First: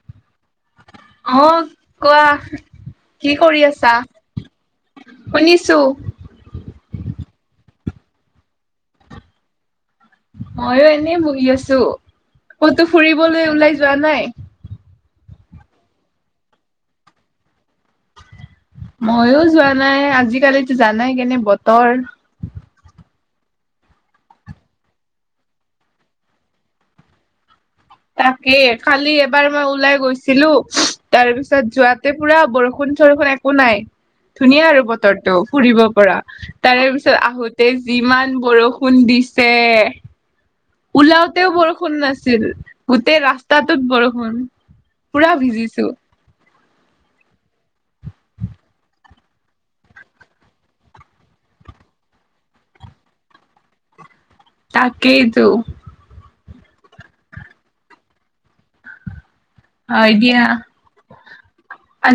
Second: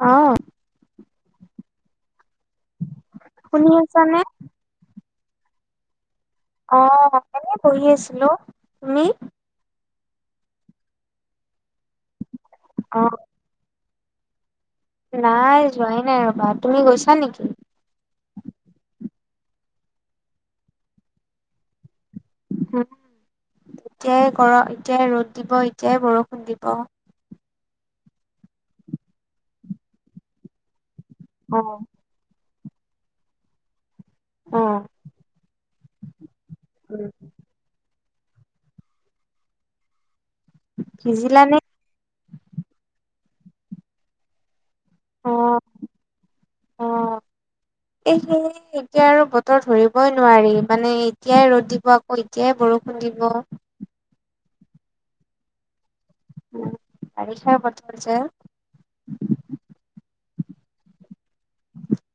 অ অহ কোৱা কি কৰি শুনি আছা আছানে? শুনিছো অ' এনে বহি আছিলো তুমি? মইও এনে বহি আছো, কতো অহ ফুৰিবলৈ ওলাই যোৱা নাই? নাই যোৱাই নাই ৰ'বা, তুমি গৈছা নেকি? ময়ো যোৱা নাই আজিকালিতো জানাই কেনে বতৰ। এতিয়াই গৰম এতিয়াই ৰ'দ দিব এতিয়াই বৰষুণ দিব। তাকে খালি এবাৰ মই ওলাই গৈছিলো, তাৰ পিছত অহ যোৱাত। ই পুৰা বৰষুণ - চৰষুণ একো নাই। ধুনীয়া অহ আৰু বতৰটো ফুৰিব পৰা, তাৰেই পিছত আহোতে। যিমান বৰষুণ দিছে। ওলাওতেও ভিজিলানে? বৰষুণ নাছিল, গোটেই ৰাস্তাতটোত বৰষুণ। পুৰা ভিজিছো। অ' এই। এতিয়া আৰু বতৰ ধৰিবই নোৱাৰি মানে এতিয়াই ৰ'দ দিব আকৌ এতিয়াই বৰষুণ দিব। তাকেইটো। উম, বাৰিষা বতৰ যে। হয় দিয়া।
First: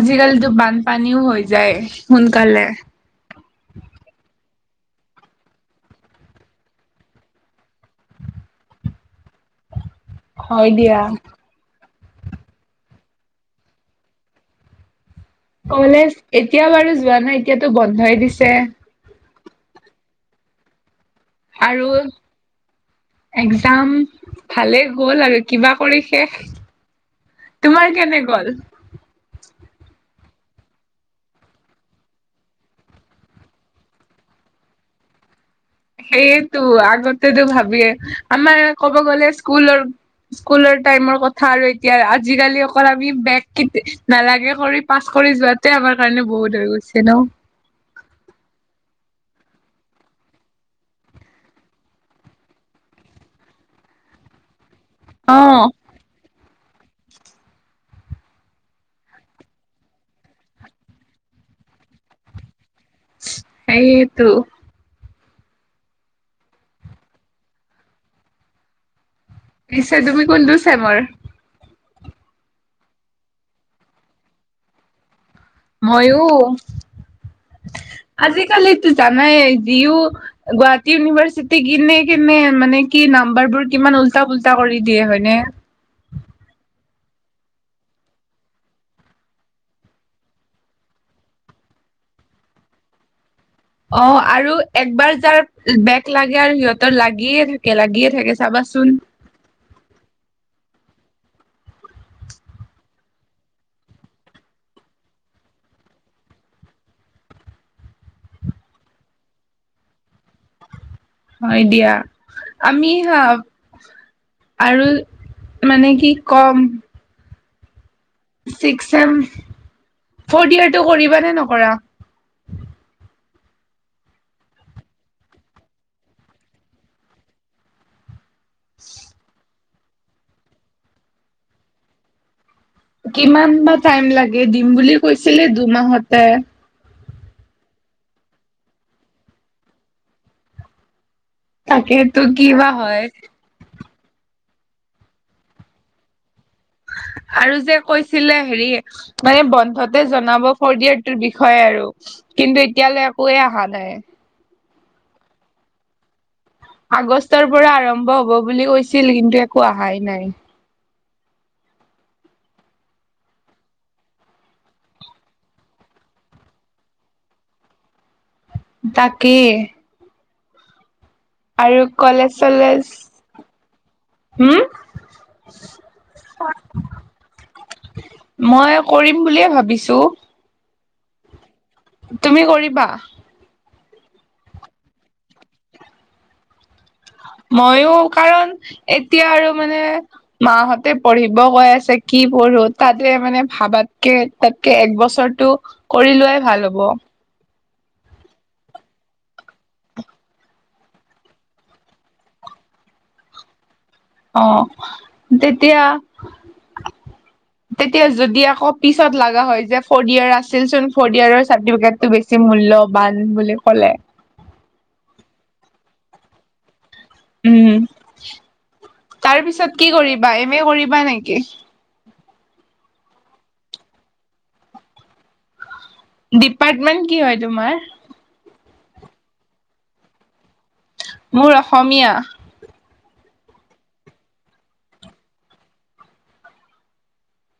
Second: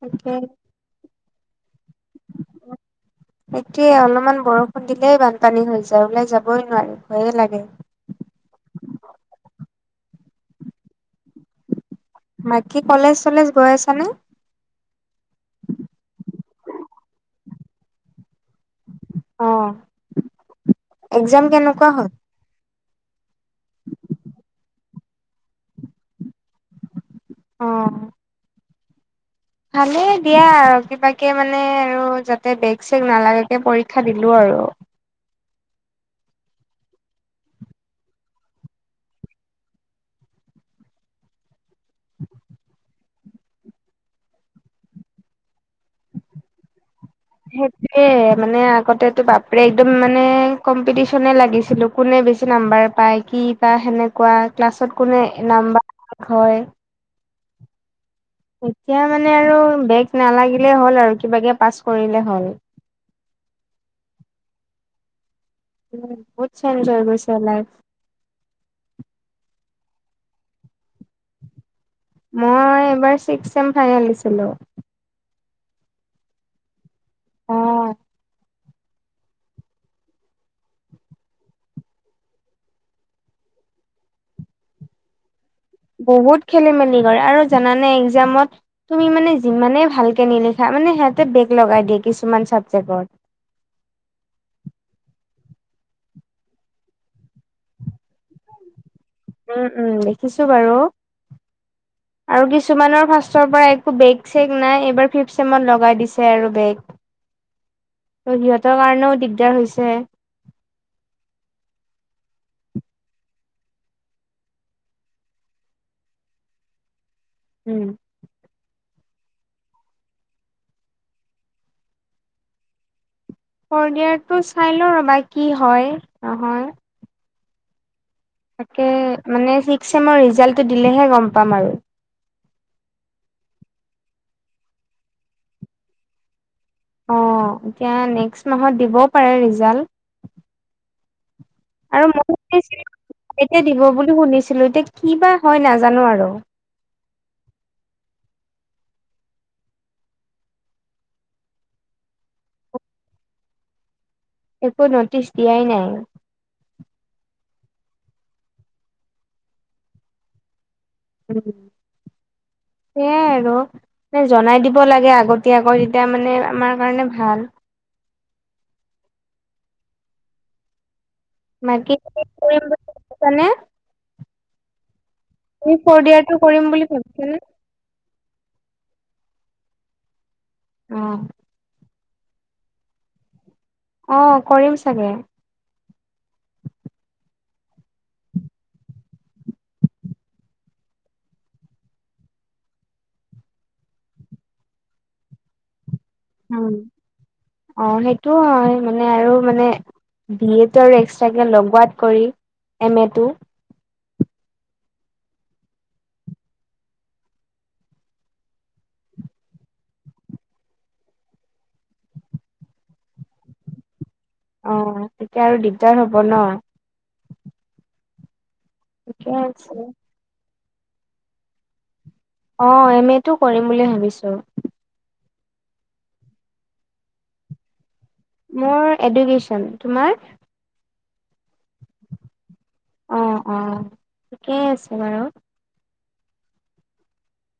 তাকে বানপানীও হৈ যায় সোনকালে। এতিয়ে অলপমান বৰষুণ দিলেই বানপানী হৈ যায় ওলাই যাবই নোৱাৰি ভয়ে লাগে। হয় দিয়া। বাকী কলেজ চলেজ গৈ আছানে? কলেজ এতিয়া বাৰু যোৱা নাই এতিয়াতো বন্ধই দিছে। অঁ। আৰু। একজাম ভালেই গ'ল আৰু কিবা কৰি শেষ। অ তোমাৰ কেনে গ'ল? ভালেই দিয়া আৰু কিবাকে মানে আৰু যাতে বেগ- চেগ নালাগাকে পৰীক্ষা দিলোঁ আৰু। সেইয়েতো আগতেতো ভাবিয়ে আমাৰ ক'ব গ'লে স্কুলৰ। স্কুলৰ টাইমৰ কথা আৰু এতিয়া আজিকালি অকল আমি বেগ কে নালাগে কৰি পাছ কৰি যোৱাত। ত আমাৰ কাৰণে বহুত হৈ গৈছে ন? সেইটোয়ে মানে আগতেতো বাপৰে একদম মানে কম্পিটিশনে লাগিছিলো। কোনে বেছি নাম্বাৰ পায়, কি পায় সেনেকুৱা ক্লাছত কোনে অ' নাম্বাৰ হয়। এতিয়া মানে আৰু বেগ নালাগিলে হ'ল আৰু কিবা কে পাছ কৰিলে হ'ল। তাকেইতো। উ বহুত চ এনজয় কৰিছে লাইফ [unintelligible] পিছে তুমি কোনটো চেমৰ? মই এইবাৰ ছিক্স এম ফাইেলিছিলো। মইও, অ আজিকালিতো জানাই যিও। গুৱাহাটী ইউনিভাৰ্চিটি কিনে কিনে মানে কি নাম্বাৰ বোৰ কিমান উল্টা পুল্টা কৰি দিয়ে হয়নে। বহুত খেলি মেলি কৰে আৰু জানানে একজাম। তুমি মানে যিমানে ভালকে নিলিখা মানে সিহঁতে বেগ লগাই দিয়ে কিছুমান চাবজেক্টত। অ' আৰু একবাৰ যাৰ বেগ লাগে আৰু সিহঁতৰ লাগিয়ে থাকে লাগিয়ে থাকে চাবাচোন। উম উম, দেখিছো বাৰু। হয়। আৰু কিছুমানৰ ফাৰ্ষ্টৰ পৰা একো বেগ চেগ নাই এইবাৰ ফিফ চেমত লগাই দিছে আৰু বেগ। [inaudible] ত' সিহঁতৰ কাৰণেও দিগদাৰ হৈছে। হয় দিয়া। আমি হা- আৰু মানে কি কম। উম। Six same. ফৰ্থ ইয়েৰটো কৰিব নে নকৰা? ফৰ্থ ইয়েৰটো চাই লওঁ ৰবা কি হয় নহয়। তাকে মানে ছিক্স চেমৰ ৰিজাল্টটো দিলেহে গম পাম আৰু। কিমান বা টাইম লাগে, দিম বুলি কৈছিলে দুমাহতে। অঁ এতিয়া নেক্সট মাহত দিবও পাৰে ৰিজাল্ট। তাকেটো কিবা হয়! এ দিব বুলি শুনিছিলো, এতিয়া কি বা হয় নাজানো আৰু। আৰু যে কৈছিলে হেৰি- মানে বন্ধতে জনাব কৈ দিয়াটো বিষয়ে আৰু। কিন্তু এতিয়ালৈ একোৱে অহা নাই। একো নটিছ দিয়াই নাই। আগষ্টৰ পৰা আৰম্ভ হব বুলি কৈছিল কিন্তু একো অহাই নাই। সেইয়াই আৰু। জনাই দিব লাগে আগতীয়াকৈ তেতিয়া মানে আমাৰ কাৰণে ভাল। তাকে। আৰু বাকী তুমি কলেজ কৰিম বুলি চলেজ। ভাবিছানে হোম- তুমি ফৰ্থ ইয়াটো কৰিম বুলি ভাবিছা নে? মই কৰিম বুলিয়ে ভাবিছো। অ। তুমি কৰিবা? অঁ কৰিম চাগে। মইয়ো কাৰণ এতিয়া আৰু মানে- মাহঁতে পঢ়িব কৈ আছে, কি পঢ়ো তাতে মানে ভাবাতকে- তাতকে এক বছৰটো কৰি লোৱাই- ভাল উম হ'ব অঁ সেইটো হয় মানে আৰু মানে- বি এটো আৰু এক্সট্ৰাকে লগোৱাত কৰি এম এ টো। অঁ তেতিয়া- তেতিয়া যদি আকৌ পিছত লগা হয় যে ফৰ্থ ইয়েৰ আছিল চোন, ফৰ্থ ইয়াৰ চাৰ্টিফিকেটটো বেছি- মূল্যৱান বুলি ক'লে। অঁ তেতিয়া আৰু দিগদাৰ হ'ব ন। উম ঠিকে তাৰ আছে। পিছত কি কৰিবা এম এ কৰিবা নেকি? অঁ এম এটো কৰিম বুলি ভাবিছো। ডিপাৰ্টমেন্ট কি হয় তোমাৰ? মোৰ এডুকেশচন তোমাৰ? মোৰ অসমীয়া। অঁ অঁ ঠিকেই আছে বাৰু।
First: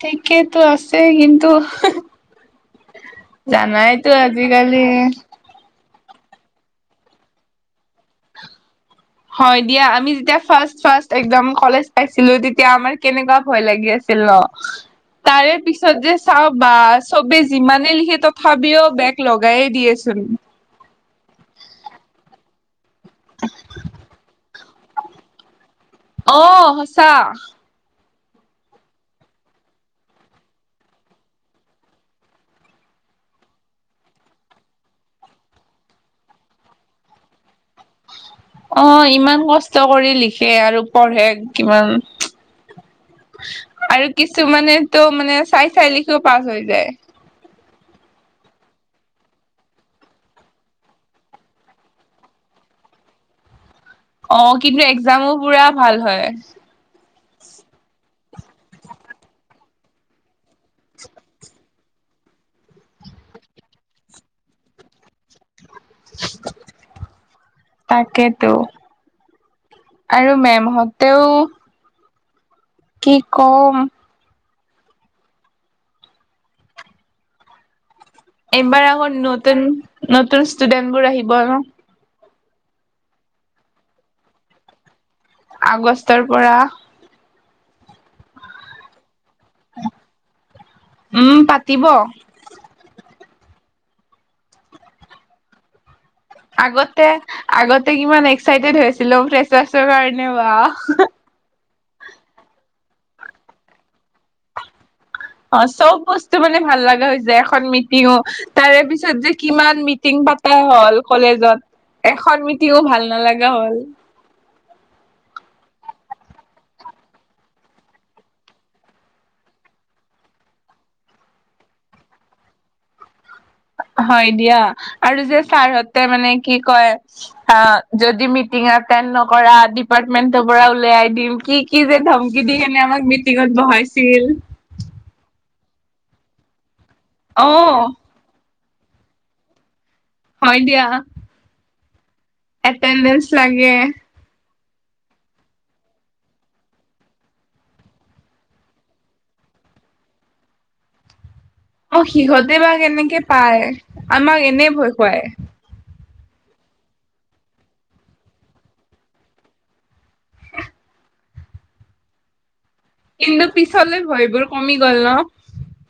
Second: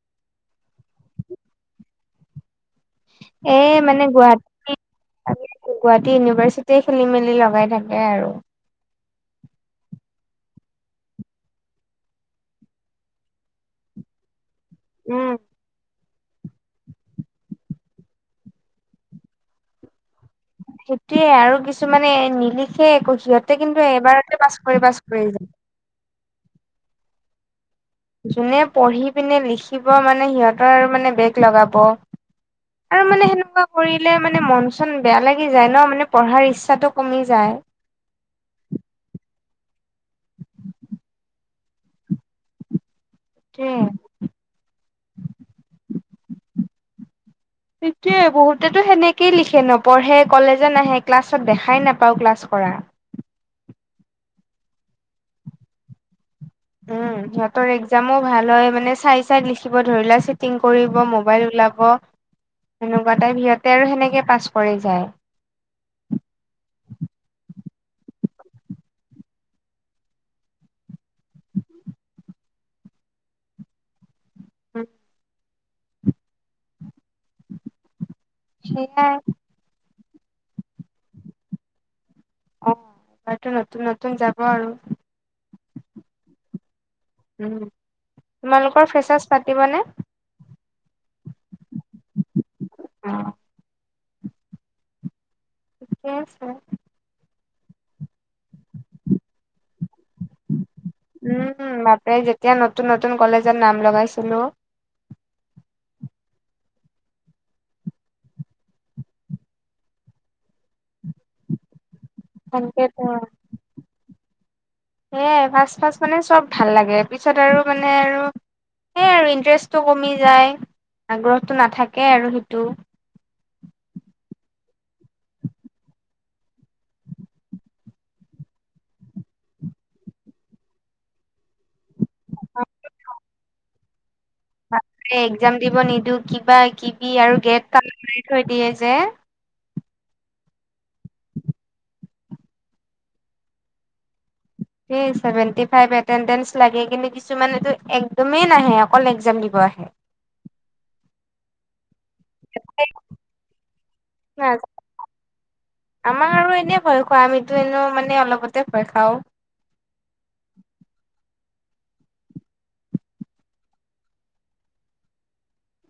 ঠিকেইেতো আছে কিন্তু- এই মানে জানাইতো গুৱাহাটী আজিকালি। গুৱাহাটী ইউনিভাৰ্চিটি খেলি মেলি লগাই থাকে আৰু। হয় দিয়া, আমি যেতিয়া ফাৰ্স্ট ফাৰ্স্ট একদম কলেজ পাইছিলো তেতিয়া আমাৰ কেনেকুৱা ভয় লাগি আছে। উম, তাৰে পিছ- চাবজেক্ট চাও বা সবে যিমানে লিখে তথাপিও বেগ লগাইে দিয়েচোন। সেইটোৱে আৰু কিছুমানে নিলিখে একো সিহঁতে কিন্তু এবাৰতে পাছ কৰি পাছ কৰি যায়। অ সঁচা। যোনে পঢ়ি পিনে লিখিব মানে সিহঁতৰ মানে বেগ লগাব। আৰু মানে সেনেকুৱা কৰিলে মানে মন চন বেয়া লাগি যায় ন, মানে পঢ়াৰ ইচ্ছাটো কমি যায়। অ ইমান কষ্ট কৰি লিখে আৰু পঢ়ে কিমান সেইটোৱে। আৰু কিছুমানে তো মানে চাই চাই লিখিও পাছ হৈ যায়। সেইটোৱে বহুতেতো সেনেকেই লিখে নপঢ়ে কলেজত নাহে ক্লাছত দেখাই নাপাও ক্লাছ কৰা। অ কিন্তু একজামো পুৰা ভাল হয়। উম সিহঁতৰ একজামো ভাল হয়, মানে চাই চাই লিখিব ধৰি লোৱা চিটিং কৰিব, মোবাইল ওলাব ব, সেনেকুৱা টাইপ সিহঁতে আৰু সেনেকে পাছ কৰি যায়। [inaudible] তাকেতো। আৰু মেম হঁতেও কি কম! [inaudible] এইবাৰ আকৌ সেইয়াই নতুন নতুন ষ্টুডেন্টবোৰ আহিব আৰু। অ এবাৰটো নতুন নতুন যাব আৰু। আগষ্টৰ পৰা উম, তোমালোকৰ ফ্ৰেচাছ পাতিবনে? উম পাতিব। ঠিকে আছে। আগতে আগতে কিমান এক্সাইটেড হৈ আছিলো ফ্ৰেচাছৰ কাৰণে বা! উম উম্ বাপৰে যেতিয়া নতুন নতুন কলেজত নাম লগাইছিলো। অ চব বস্তু মানে ভাল লগা হৈ যায় এখন মিটিঙো। তাৰেপিছত যে কিমান মিটিং পাতা হ'ল কলেজত। এখন মিটিঙো ভাল তাকেতো নালাগা হ'ল। সেয়াই ফাচ ফাচ মানে চব ভাল লাগে পিছত আৰু মানে আৰু সেই আৰু ইণ্টাৰেষ্টটো কমি যায় আগ্ৰহটো নাথাকে আৰু সেইটো। হয় দিয়া আৰু যে ছাৰহতে মানে কি কয় অ যদি মিটিং এটেণ্ড নকৰা ডিপাৰ্টমেন্টৰ পৰা উলাই দিম কি কি যে ধমকি অ, দি কেনে আমাক মিটিঙত বহাইছিল! বাপৰে একজাম দিব নিদো কিবা কিবি আৰু অ গেট তলা মাৰি থৈ দিয়ে যে। হয় দিয়া। এটেণ্ডেন্ঞ্চ লাগে। এই চেভেণ্টি ফাইভ এটেণ্ডেঞ্চ লাগে কিন্তু কিছুমানেতো একদমেই নাহে অকল এক্সাম দিব আহে। অ সিহঁতে বা কেনেকে পায়? আমাক এনেই ভয় খুৱাই। আমাৰ আৰু এনেই ভয় খোৱাই, আমিতো এনো মানে অলপতে ভয় খাওঁ। কিন্তু পিছলে ভয়বোৰ কমি গ'ল ন?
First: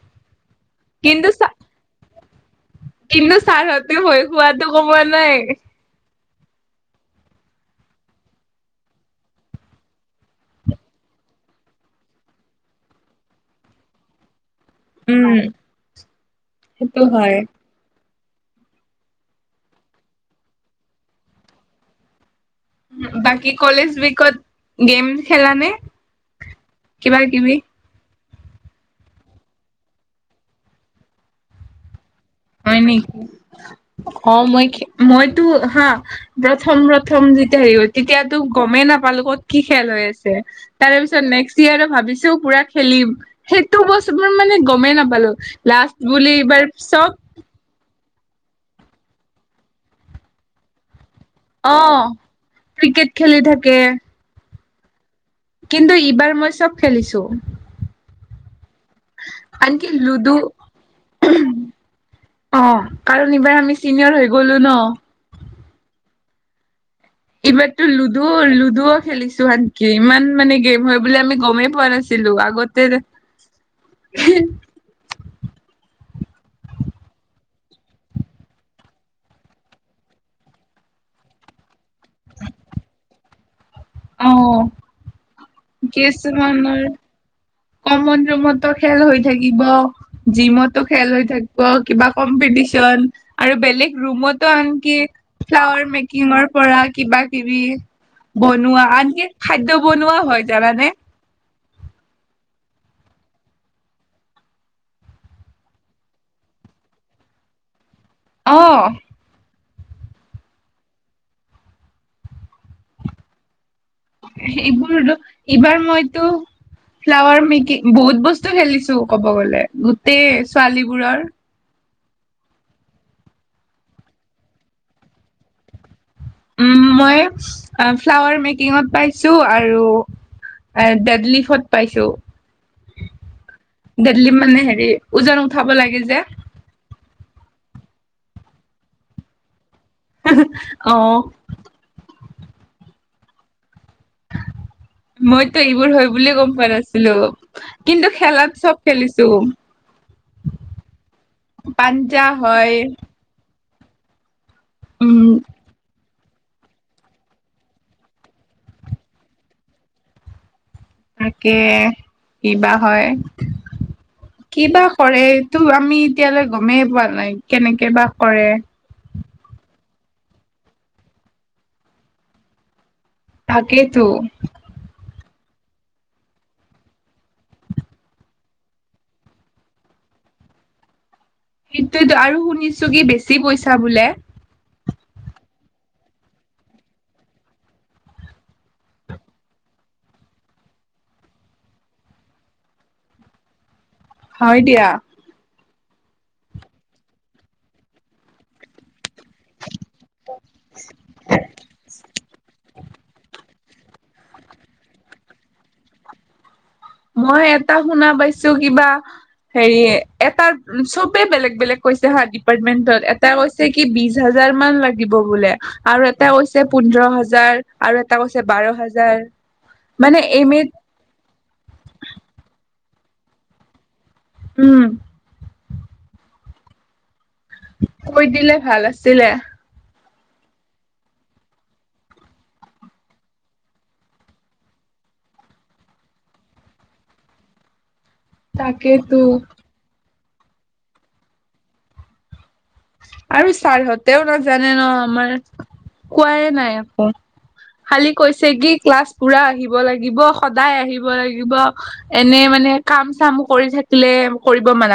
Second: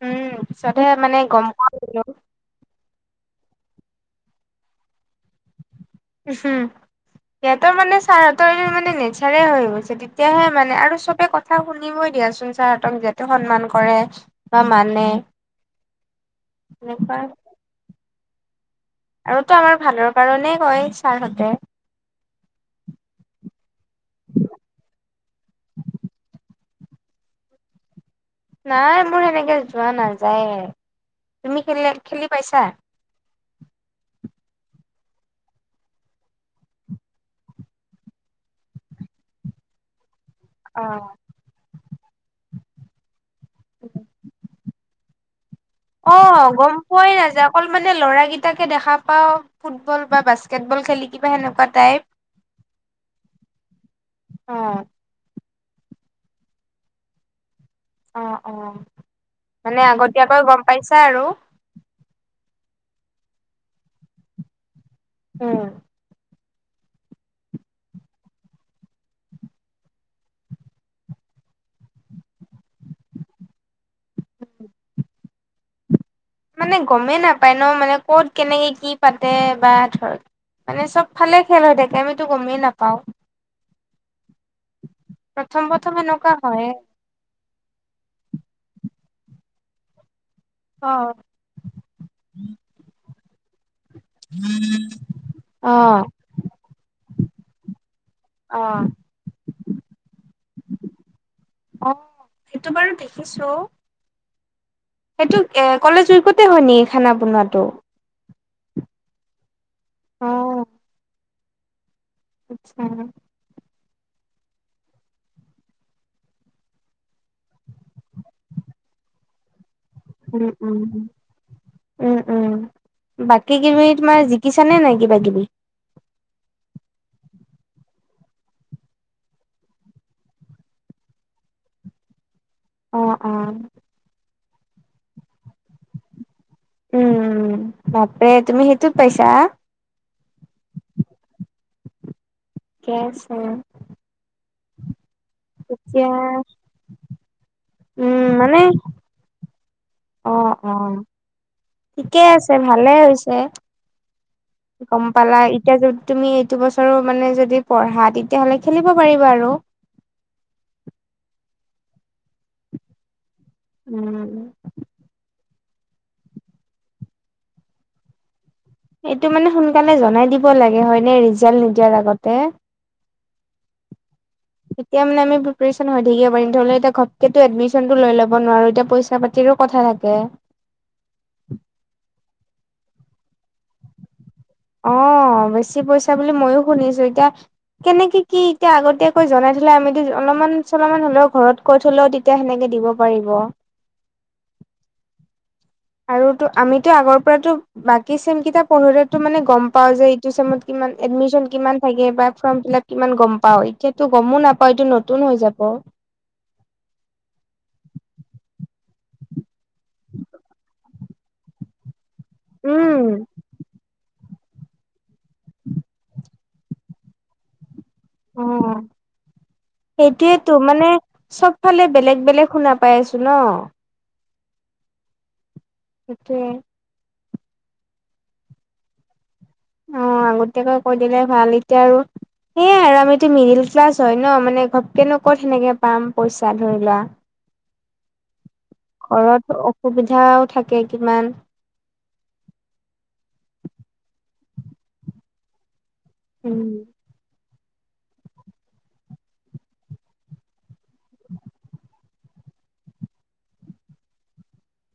উম পিছতহে মানে কিন্তু গম পোৱা হৈ গল। কিন্তু ছাৰ হঁতে ভয় খোৱাটো কমোৱা নাই। উ হুম। সিহঁতৰ মানে চাৰ হঁতৰ মানে নেচাৰে হৈ গৈছে তেতিয়াহে মানে আৰু চবে কথ কথা শুনিবই দিয়াচোন ছাৰঁতক যিহেতু সন্মান কৰে বা মান উম সেইটো এনেকুৱা। হয়। আৰুতো আমাৰ ভালৰ কাৰণেই কয়, ছাৰহঁতে। বাকী কলেজ উইকত গেম খেলানে, কিবা কিবি? নাই মোৰ সেনেকে যোৱা নাযায়, তুমি খেলি খেলি পাইছা? হয় অ, মই খে মইতো হা - প্ৰথম প্ৰথম যেতিয়া হেৰি তেতিয়া তো গমেই নাপালো ক'ত কি খেল হৈ আছে। তাৰে অ'। পিছত নেক্সট ইয়োৰ ভাবিছো পুৰা খেলিম। সেইটো বছৰো মানে গমেই নাপালো। লাষ্ট - অ গম পোৱাই নাযাওঁক। অকল মানে ল'ৰাকিটাকে দেখা পাও ফুটবল বা বাস্কেটবল খেলি - অ, ক্ৰিকেট খেলি থাকে। অ, কিন্তু এইবাৰ মই চব খেলিছো। অ, অ। মানে আনকি লুডু আগতীয়াকৈ গম পাইছা আৰু। অ, কাৰণ এইবাৰ আমি চিনিয়ৰ হৈ গলো ন। ওম এইবাৰতো লুডু লুডুও খেলিছো আনকি ইমান মানে গেম হয় বুলি আমি গমেই পোৱা নাছিলো। ছিলো আগতে - [inaudible] মানে গমেই নাপায় ন, মানে ক'ত কেনেকে কি পাতে বা ধৰক - মানে চব ফালে খেল হৈ থাকে আমিতো গমেই নাপাওঁ। অ, প্ৰথম প্ৰথম ঠিকেই আছে এনেকুৱা নে হয়ে। আমাৰ - কমন ৰুমতো খেল হৈ থাকিব, জিমত - খেল অ'। হৈ থাকিব, কিবা কম্পিটিচন আৰু বেলেগ ৰুমতো আনকি - ফ্লাৱাৰ অ', মেকিঙৰ পৰা কিবা কিবি - বনোৱা, অ', আনকি খাদ্য বনোৱা হয় জানানে? অ, সেইটো বাৰু দেখিছো। সেইটো এ কলেজ উইকতে হয় নেকি খানা বনোৱাটো? অঁ। অ। আচ্ছা। সেইবোৰ টো, এইবাৰ মইতো - ফ্লাৱাৰ মেকিং বহুত বস্তু খেলিছো ক'ব গ'লে। গোটেই উম, উম। ছোৱালীবোৰৰ ওম ওম। বাকী কিবি তোমাৰ জিকিছানে নাই কিবা কিবি? উম, মই ফ্লাৱাৰ মেকিংত পাইছো আৰু - আৰু ডেড লিফ্ত পাইছো। অ, অ। ডেডলিফ্ত মানে হেৰি ওজন উঠাব লাগে যে। উম, উম। বাপৰে তুমি সেইটোত পাইছা? অ। ঠিকেই আছে। মইতো এইবোৰ এতিয়া হয় বুলিয়ে গম পোৱা নাছিলো। কিন্তু উম, মানে খেলাত চব খেলিছো। অ অ। পাঞ্জা ঠিকেই আছে, হয় ভালেই হৈছে। চে, গম উম পালা এ - এতিয়া যদি তুমি এইটো বছৰো মানে যদি পঢ়া তেতিয়াহ'লে খেলিব পাৰিবা আৰু। তাকে কিবা হয়। উম। কিবা কৰে তটো আমি এতিয়ালৈ গমেই পোৱা নাই কেনেকে বা কৰে। এইটো মানে সোনকালে জনাই দিব লাগে হয় ন ৰিজাল্ট নিদিয়াৰ আগতে থাকেইতো এতিয়া মানে আমি পিপেইছন হৈ থাকিব পাৰিম ধৰিলা ঘপকে এডমিচনতো লৈ ল'ব নোৱাৰো এতিয়া পইচা পাতি - তিৰো কথা থাকে। সেইটো আৰু শুনিছো কি বেছি পইছা বোলে? অ বেছি পইছা বুলি ময়ো শুনিছো এতিয়া- কেনেকে কি এতিয়া আগতীয়াকৈ জনাই থলে আমিতো অলপমান চলপমান হলেও ঘৰত- কৈ থলেও তেতিয়া সেনেকে দিব পাৰিব। হয় দিয়া। আৰু টো আমিতো আগৰ পৰাতো বাকী চেম কিতাপ- পঢ়িলেতো মানে গম পাওঁ যে ই চমত কিমান এডমিশন কিমান থাকে বা ফৰ্ম ফিলাপ কিমান গম পাওঁ - এতিয়াতো গমো নাপায় এইটো নতুন হৈ যাব। মই এটা শুনা পাইছো কিবা হেৰি এটা চবে বেলেগ বেলেগ- কৈছে হা ডিপাৰ্টমেণ্টল উম এটা কৈ কি বিজ- হাজাৰ মান লাগিব বোলে আৰু এটা পোন্ধ হাজাৰ- এটা কৈছে অ বাৰ হাজাৰ, মানে সেইটোয়েতো এম- মানে চব ফালে বেলেগ বেলেগ শুনা পাই আছো ন। উম। তাকে। কৈ দিলে ভাল আছিলে। আগতিয়াকে কৈ দিলে ভাল এতিয়া আৰু- সেয়াই আৰু আমিতো মিডিল ক্লাছ হয় ন মানে ঘপকেনো ক'ত সেনেকে পাম পইচা ধৰি লোৱা- [unintelligible] তাকেতো ঘৰত অসুবিধাও থাকে কিমান। আৰু ছাৰহঁতেও নাজানে ন আমাৰ, কোৱাই উম নাই একো- খালি কৈছে কি ক্লাছ পুৰা আহিব লাগিব সদায় আহিব লাগিব- এনে মানে কাম চাম কৰি থাকিলে কৰিব মানা-